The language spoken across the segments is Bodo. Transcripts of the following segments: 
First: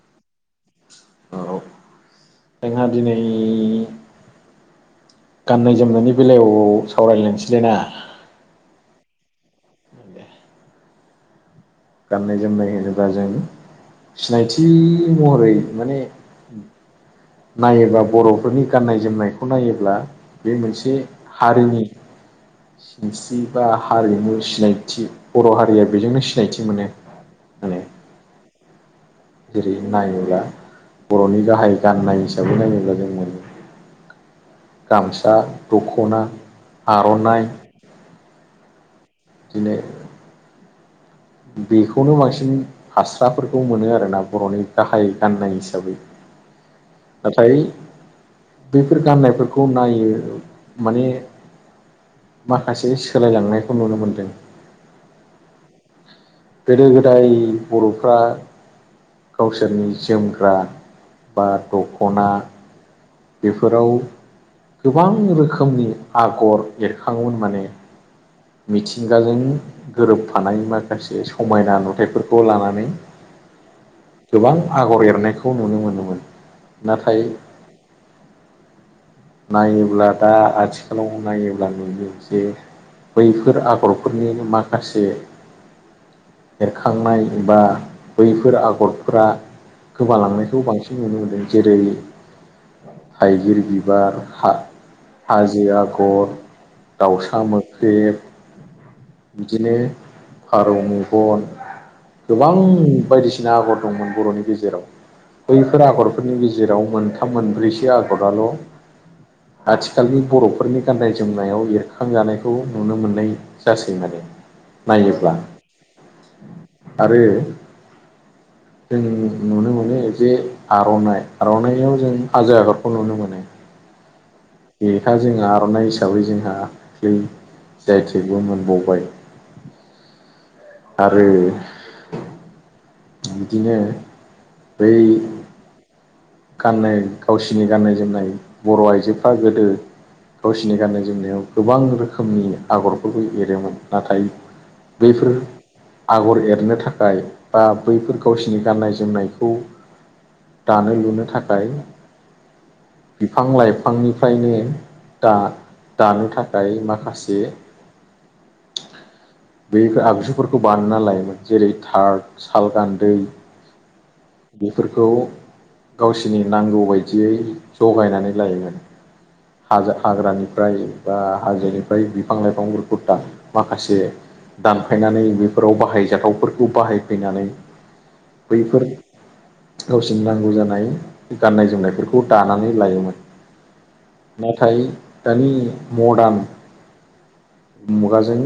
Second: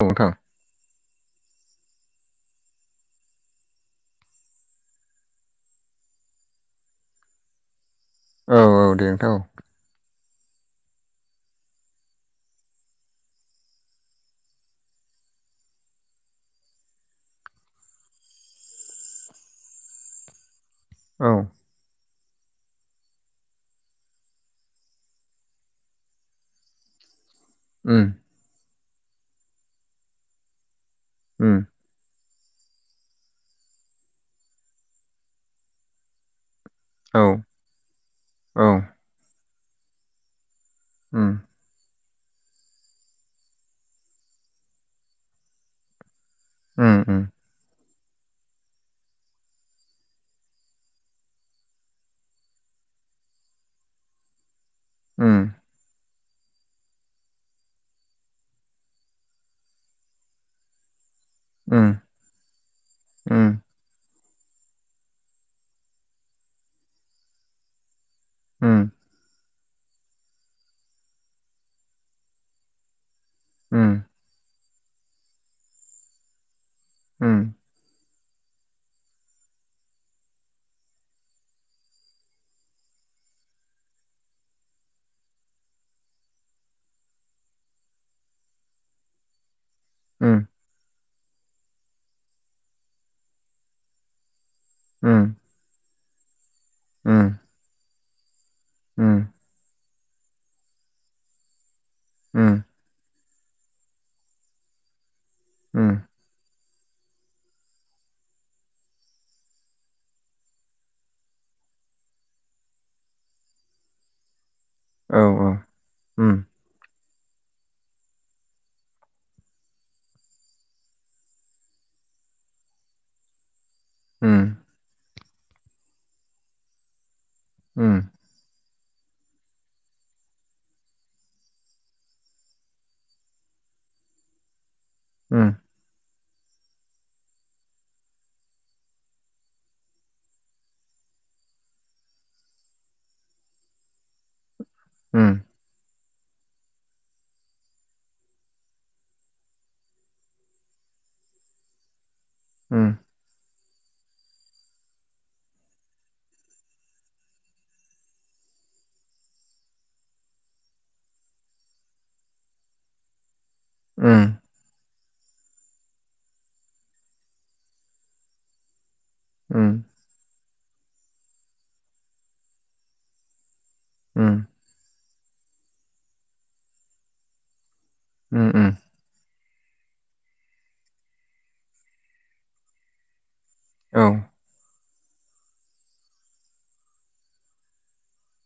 औ नोंथां औ जोंहा दिनै गाननाय जोमनायनि बेलायाव सावरायलायनोसैलै ना औ औ दे नोंथां औ गाननाय जोमनाय होनोबा जों सिनायथि महरै माने नायोबा बर'फोरनि गाननाय जोमनायखौ नायोब्ला बे मोनसे औ हारिनि सिनस्रि बा हारिमु सिनायथि बर' हारिया बेजोंनो सिनायथि मोनो माने ओम जेरै- नायोब्ला बर'नि उम गाहाय गाननाय हिसाबै नायोब्ला जों नुनो मोनो गामसा दख'ना औ आर'नाइ औ दिनै ओम। बेखौनो बांसिन हास्राफोरखौ मोनो आरोना बर'नि गाहाय गाननाय हिसाबै। उम उम। नाथाय बैफोर गाननायफोरखौ नायो माने माखासे सोलायलांनायखौ नुनो मोनदों। ओम। गोदो गोदाय बर'फ्रा गावसोरनि जोमग्रा बा उम दख'ना उम बेफोराव गोबां रोखोमनि आगर एरखाङोमोन माने उम मिथिंगाजों गोरोबफानाय माखासे समायना नुथायफोरखौ लानानै ओम। गोबां आगर एरनायखौ नुनो मोनोमोन नाथाय उम नायोब्ला दा आथिखालाव नायोब्ला नुयो एससे बैफोर आगरफोरनि माखासे एरखांनाय बा बैफोर आगरफोरा उम गोमालांनायखौ बांसिन नुनो मोनदों जेरै थाइगिर बिबार हा ओम। काजि आगर दाउसा मोख्रेब। उम बिदिनो फारौ मेगन। गोबां उम बायदिसिना आगर दंमोन बर'नि गेजेराव बैफोर उम आगरफोरनि गेजेराव जेराव मोनथाम मोनब्रैसो आगरल'। आथिखालनि बर'फोरनि गाननाय जोमनायाव एरखांजानाय खौ नुनो मोननाय जासगोन औ नायोब्ला। औ उम आरो जों नुनो मोनो जे आर'नाइ आर'नाइाव जों हाजो आगादखौ नुनो मोनो। उम बेहा जों आर'नाइ हिसाबै जोंहा हाखै उम उम जाय थेबो मोनबावबाय। आरो बिदिनो बै ओम। गाननाय गावसिनि गाननाय जोमनाय बर' आइजोफ्रा गोदो गावसिोरनि गाननाय जोमनायाव गोबां रोखोमनि आगरफोरबो एरोमोन नाथाय बैफोर आगर एरनो थाखाय बा बैफोर गावसिनि गाननाय जोमनायखौ दानो लुनो थाखाय। उम। बिफां लाइफांनिफ्रायनो दा दानो थाखाय माखासे बे आगजुफोरखौ बानायना लायोमोन जेरै थार साल गान्दै ओम। बेफोरखौ गावसिनि नांगौ बायदियै जगायनानै लायोमोन। उम हाजो हाग्रानिफ्राय बा हाजोनिफ्राय बिफां लाइफां गुरफुर दां माखासे दानफायनानै बेफोराव बाहायजाथावफोरखौ बाहायफैनानै उम औ उम उम बैफोर गावसिनि नांगौ जानाय गाननाय जोमनायफोरखौ दानानै लायोमोन। औ। नाथाय दानि मडारन मुगाजों।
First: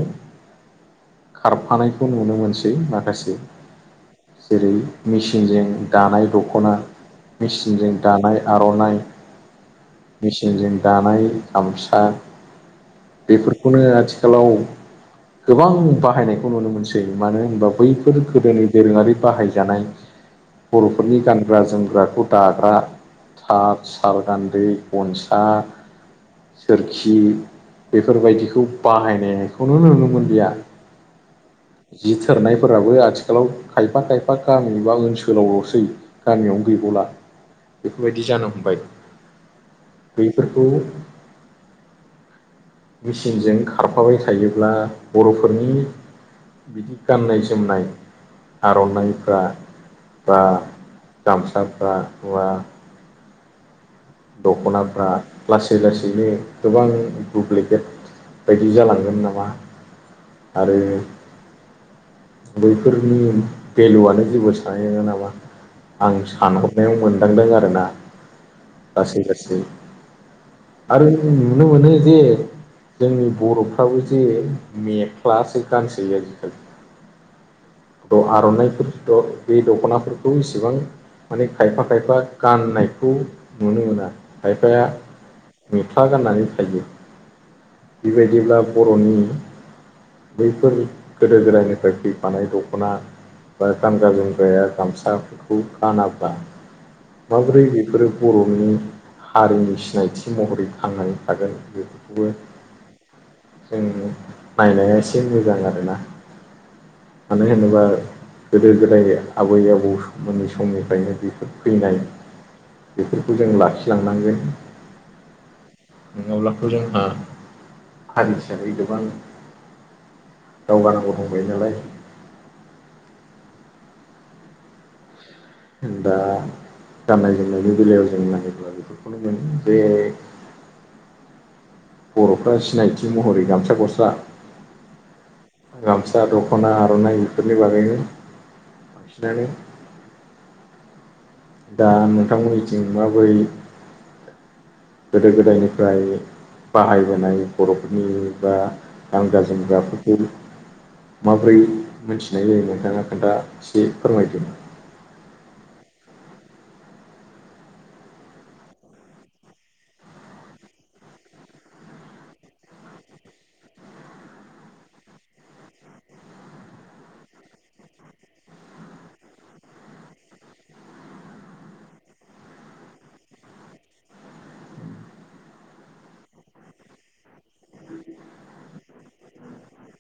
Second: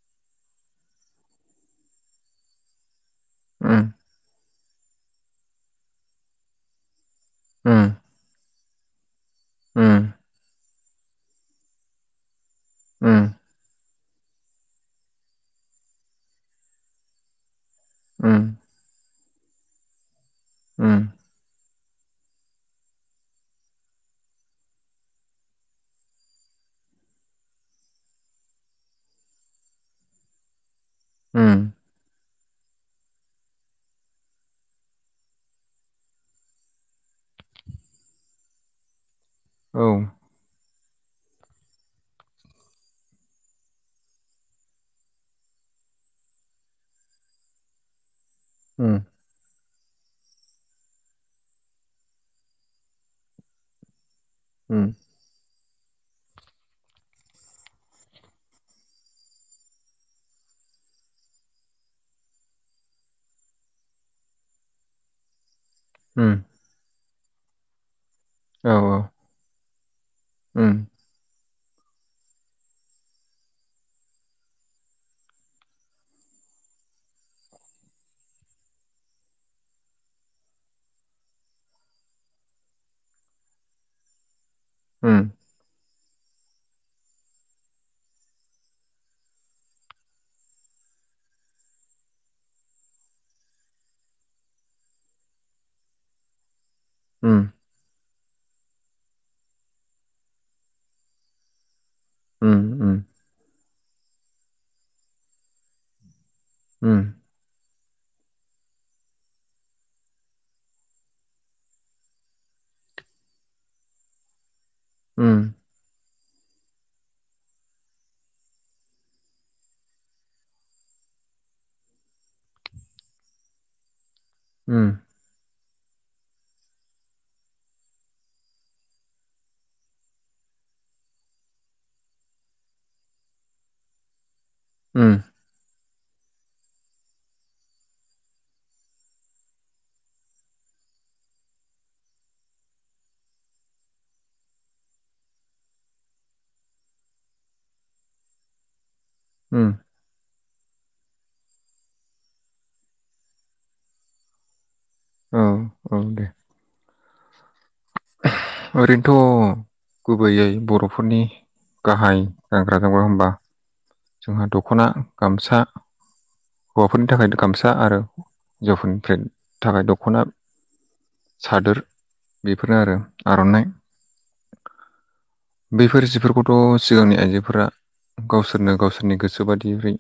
खारफानायखौ नुनो मोनसै माखासे जेरै मेचिनजों दानाय दख'ना। मेचिनजों दानाय आर'नाइ मेचिनजों दानाय गामसा उम बेफोरखौनो आथिखालाव गोबां बाहायनायखौ नुनो मोनसै मानो होनबा बै बे फोर गोदोनि दोरोङारि बाहायजानाय उम औ उम बर'फोरनि गानग्रा जोमग्राखौ दाग्रा थाब साल गान्दै गनसा सोरखि बेफोरबायदिखौ बाहायनायखौनो नुनो मोनलिया उम जि थोरनायफोराबो आथिखालाव खायफा खायफा गामि बा ओनसोलावल'सै गामियावनो गैबावला बेफोरबायदि जानो हमबाय औ बेफोरखौ मेचिनजों खारफाबाय थायोब्ला बर'फोरनि बिदि गाननाय-जोमनाय उम आर'नाइफ्रा बा गामसाफ्रा बा दख'नाफ्रा लासै लासैनो गोबां दुप्लिकेट बायदि जालांगोन नामा आरो बैफोरनि भेलुआनो जेबो सान [unintelligible] नामा आं सानहरनायाव मोनदांदों आरोना औ [unintelligible] उम आरो नुनो मोनो जे जोंनि बर'फ्राबो जे मेख्लासो गानसै आजिखालि थ' आर'नाइफोरथ' बे दख'नाफोरखौ इसिबां माने खायफा खायफा गाननायखौ नुनो मोना खायफाया मुखला गाननानै थायो बेबायदिब्ला बर'नि बैफोर गोदो गोदायनिफ्राय फैफानाय दख'ना बा गानग्रा जोमग्राया गामसाखौ गानाब्ला उम माबोरै बेफोरो बर'नि हारिनि सिनायथि महरै थांनानै थागोन बेफोरखौबो उम जों नायनाया एसे मोजां आरोना उम उम मानो होनोबा गोदो गोदाय आबै आबौमोननि समनिफ्रायनो बेफोर फैनाय बेफोरखौ जों लाखिलांनांगोन उम नङाब्लाथ' जोंहा हारि हिसाबै गोबां दावगानांगौ दंबायो नालाय ओम। दा गाननाय जोमनायनि बेलायाव जों नायोब्ला बेफोरखौनो मोनो बे बर'फ्रा सिनायथि महरै गामसा गस्ला ओम। गामसा दख'ना आर'नाइ बेफोरनि बागैनो बांसिनानो दा नोंथांमोननिथिं माबोरै गोदो गोदायनिफ्राय बाहायबोनाय बर'फोरनि बा गानग्रा उम जोमग्राफो थबि माब्रै मोनथिनाय जायो नोंथाङा खोन्था एसे फोरमायदो औ-औ दे। सोह ओरैनथ' गुबैयै बर'फोरनि गाहाय गानग्रा जोमग्रा होमबा जोंहा दख'ना गामसा हौवाफोरनि थाखाय दो गामसा आरो हिन्जावफोरनि फ्राय थाखाय दख'ना सादोर बेफोरनो आरो आर'नाइ बैफोर जिफोरखौथ' सिगांनि आइजोफोरा गावसोरनो-गावसोरनि गोसो बादि होय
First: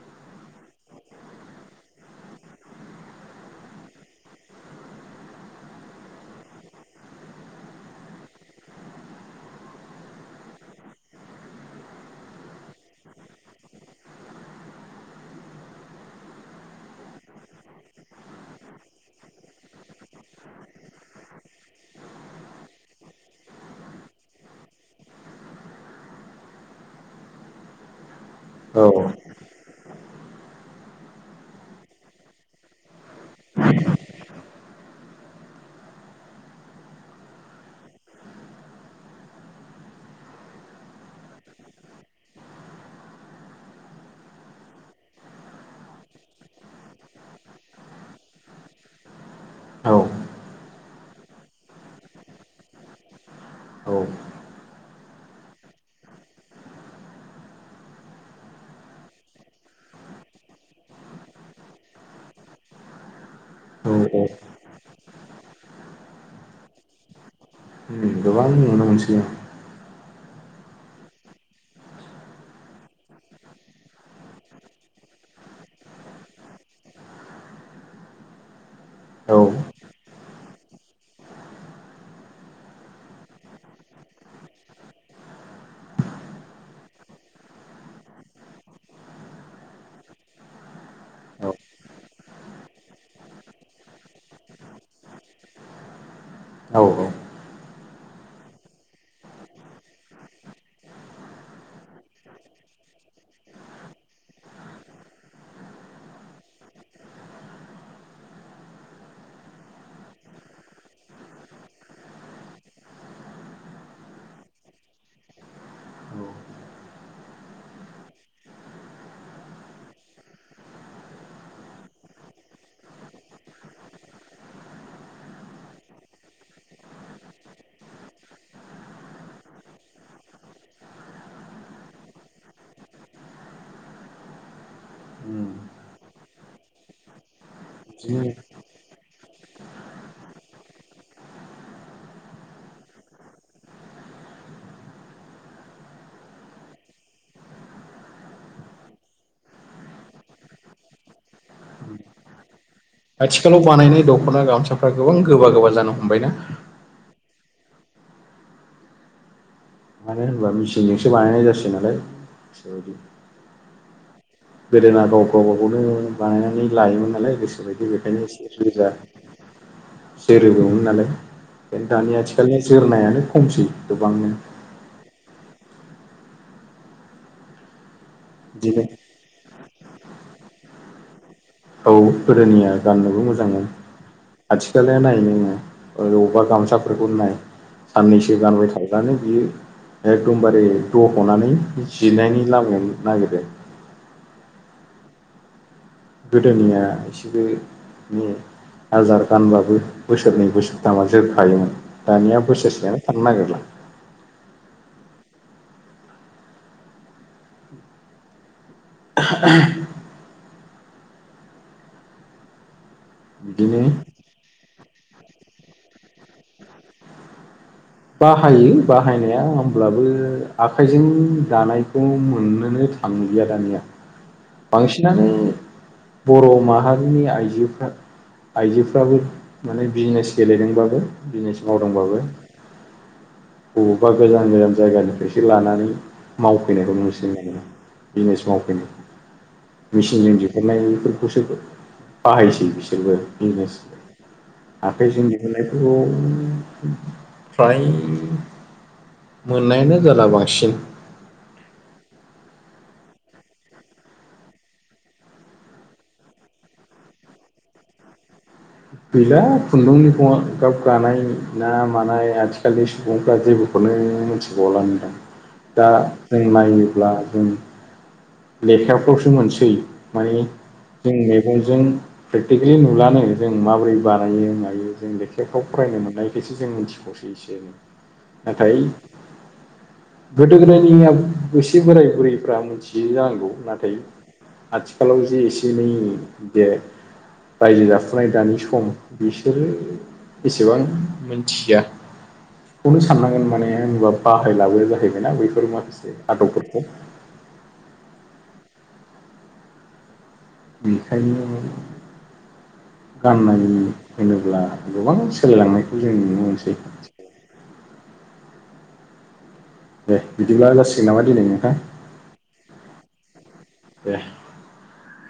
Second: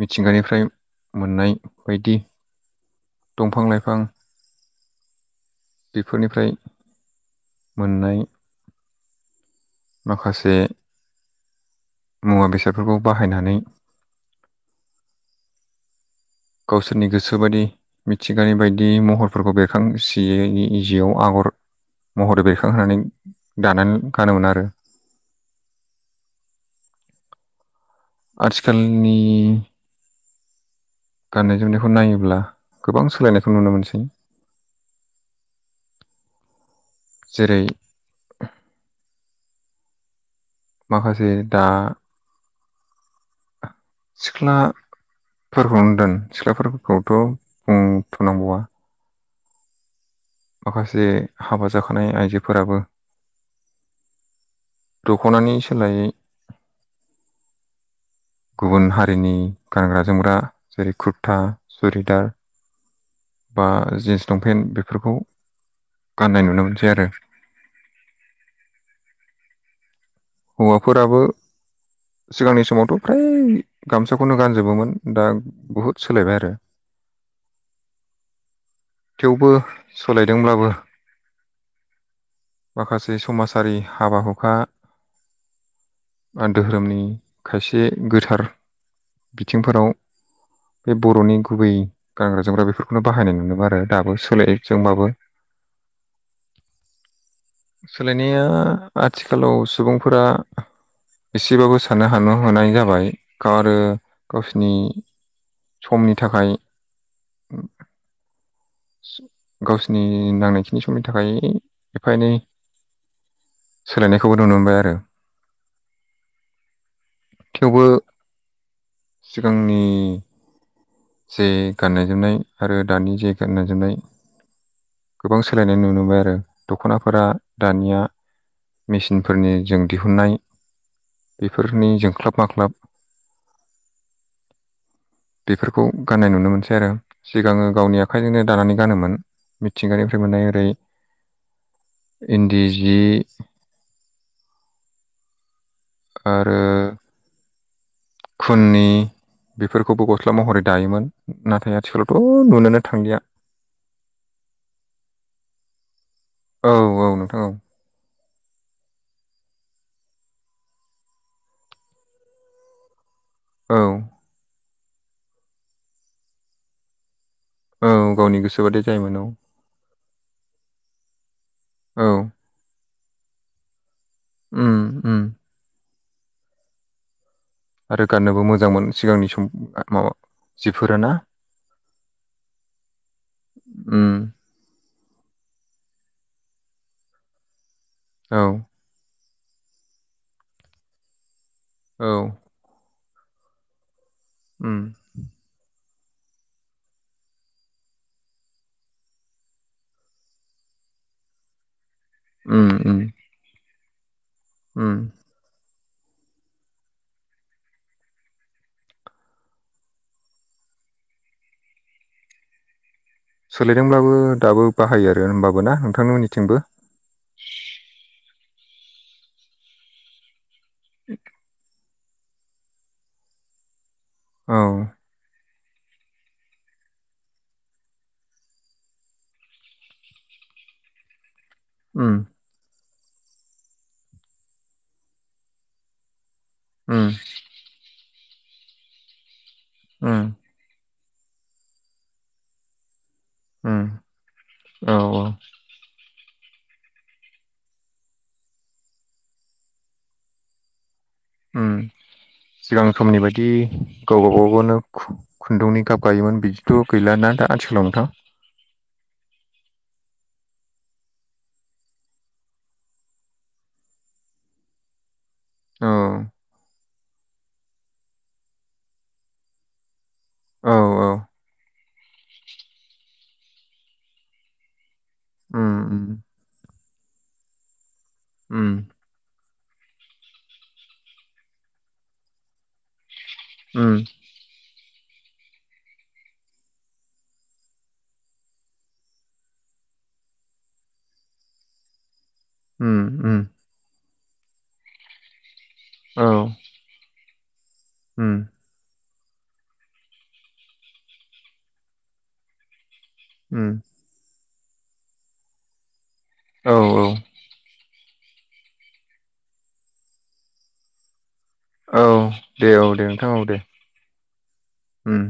मिथिंगानिफ्राय मोननाय बायदि दंफां लाइफां बेफोरनिफ्राय मोननाय माखासे मुवा बेसादफोरखौ बाहायनानै गावसोरनि गोसो बादि मिथिंगानि बायदि महरफोरखौ बेरखां सियै जिआव आगर महरै बेरखांहोनानै दानानै गानोमोन आरो। औ आथिखालनि गाननाय जोमनायखौ नायोब्ला गोबां सोलायनायखौ नुनो मोनसै। जेरै माखासे दा सिख्ला फोरखौनो दोन सिख्लाफोरखौथ' बुंथ'नांबावा। औ। माखासे हाबा जाखानाय आइजोफोराबो औ। दख'नानि सोलायै गुबुन हारिनि गानग्रा जोमग्रा जेरै कुरथा, सुरिदार बा जिन्स औ लंफेन बेफोरखौ गाननाय नुनो मोनसै आरो। ओम गोबां नुनो मोनसै ओम। हौवाफोराबो सिगांनि समावथ' फ्राय गामसाखौनो गानजोबोमोन। दा बुहुद सोलायबाय आरो। औ थेवबो सोलायदोंब्लाबो माखासे समासारि हाबा हुखा ओन धोहोरोमनि खायसे गोथार बिथिंफोराव बे बर'नि औ गुबै गानग्रा जोमग्रा बेफोरखौनो बाहायनाय नुनोमो आरो दाबो सोलाय जोंबाबो। औ औ। सोलायनाया आथिखालाव सुबुंफोरा एसेबाबो साननो हानो हनाय जाबाय गाव आरो गावसिनि समनि थाखाय सो गावसिनि नांनायखिनि समनि थाखाय एफा एनै सोलायनायखौबो नुनो मोनबाय आरो। थेवबो सिगांनि जे गाननाय जोमनाय आरो दानि जे गाननाय जोमनाय गोबां सोलायनाय नुनो मोनबाय आरो दख'नाफोरा दानिया मेसिनफोरनि जों दिहुननाय बेफोरनि जोंख्लाब माख्लाब उम। खौ गाननाय नुनो मोनसै आरो सिगाङो गावनि बिदिनो आखाइजोंनो दानानै गानोमोन। मिथिंगानिफ्राय मोननाय ओरै इन्दि जि आरो खुुननि बेफोरखौबो गस्ला महरै दायोमोन। नाथाय आथिखालावथ' नुनोनो थांलिया आथिखालाव बानायनाय दख'ना गामसाफ्रा गोबां गोबा गोबा जानो हमबायना? औ औ नोंथां औ। मानो होनबा मेचिनजोंसो बानायनाय जासै नालाय बेबायदि। औ। गोदोना गाव गावबा गावनो बानायनानै लायोमोन नालाय गोसोबायदि औ बेखायनो गावनि एसे गोसो बादि सुबिदा जायोमोन औ जोरोबोमोन नालाय दानि औ दानि आथिखालनि जोरनायानो खमसै गोबांनो। उम उम। आरो गाननोबो बिदिनो मोजांमोन सिगांनि सम आर माबा जिफोरा ना। औ गोदोनिया गाननोबो मोजां मोन। उम आथिखालनिया नायनो रोङा ओरै अबेबा गामसाफोरखौ नाय साननैसो औ गानबायथाय दानो बियो एखदमबारे दह'नानै औ जिरनायनि लामायाव नागिरो। उम। गोदोनिया एसेबो नि हाजार गानबाबो बोसोरनै बोसोरथामा जोरखायोमोन। दानिया उम उम बोसोरसेयानो थांनो नागिरला। उम। [inaudible] बिदिनो सोलायदोंब्लाबो दाबो बाहायो आरो होमबाबोना नोंथांमोननिथिंबो? बाहायो बाहायनाया होमब्लाबो आखाइजों दानाय खौ मोननोनो थांलिया दानिया। औ बांसिनानो बर' माहारिनि आइजोफ्रा आइजोफ्राबो माने बिजनेस गेलेदोंबाबो बिजनेस मावदोंबाबो उम बबेबा गोजान गोजान जायगानिफ्रायसो लानानै मावफैनायखौ उम नुसिगोन माने। बिजिनेस मावफैनो उम मेचिनजों दिरु ननाय फोरखौसो गो बाहायसै बिसोरबो। बिजिनेस उम औ आखाइजों दिहुननायखौ फ्राय मोननायानो जाला बांसिन। उम सिगां समनि बायदि गावबा गावनो खु खुन्दुंनि गाब गायोमोन बिदिथ' गैलाना दा आथिखालाव नोंथां? गैला खुन्दुंनिखौया गाब गानाय ना मानाय आथिखालनि सुबुंफ्रा जेबो खौनो मिथिबावलानो दां। दा औ जों नायोब्ला जों लेखाफ्रावसो मोनसै माने औ औ जों मेगंजों प्रेकटिकेलि नुलानो जों माबोरै बानायो मायो जों उम लेखाफ्राव फरायनो उम मोननायखायसो जों मिथि बावसै एसे। उम नाथाय गोदो गोदायनि नेम एसे बोराय बुरैफ्रा मोन्थि यो जानांगौ नाथाय उम आथिखालाव जे एसे एनै बे रायजो जाफुनाय दानि सम बिसोरो एसेबां मिन्थिया खौनो उम साननांगोन उम माने होनबा बाहायलाबो जाहैबायना बैफोर माखासे औ आदबफोरखौ उम बेखायनो गाननाय उम होनोब्ला गोबां सोलायलांनायखौ जों मोनसै औ औ। दे बिदिब्ला जासिगोन नामा दिनै नोंथां? औ दे औ दे नोंथां औ दे दे उम।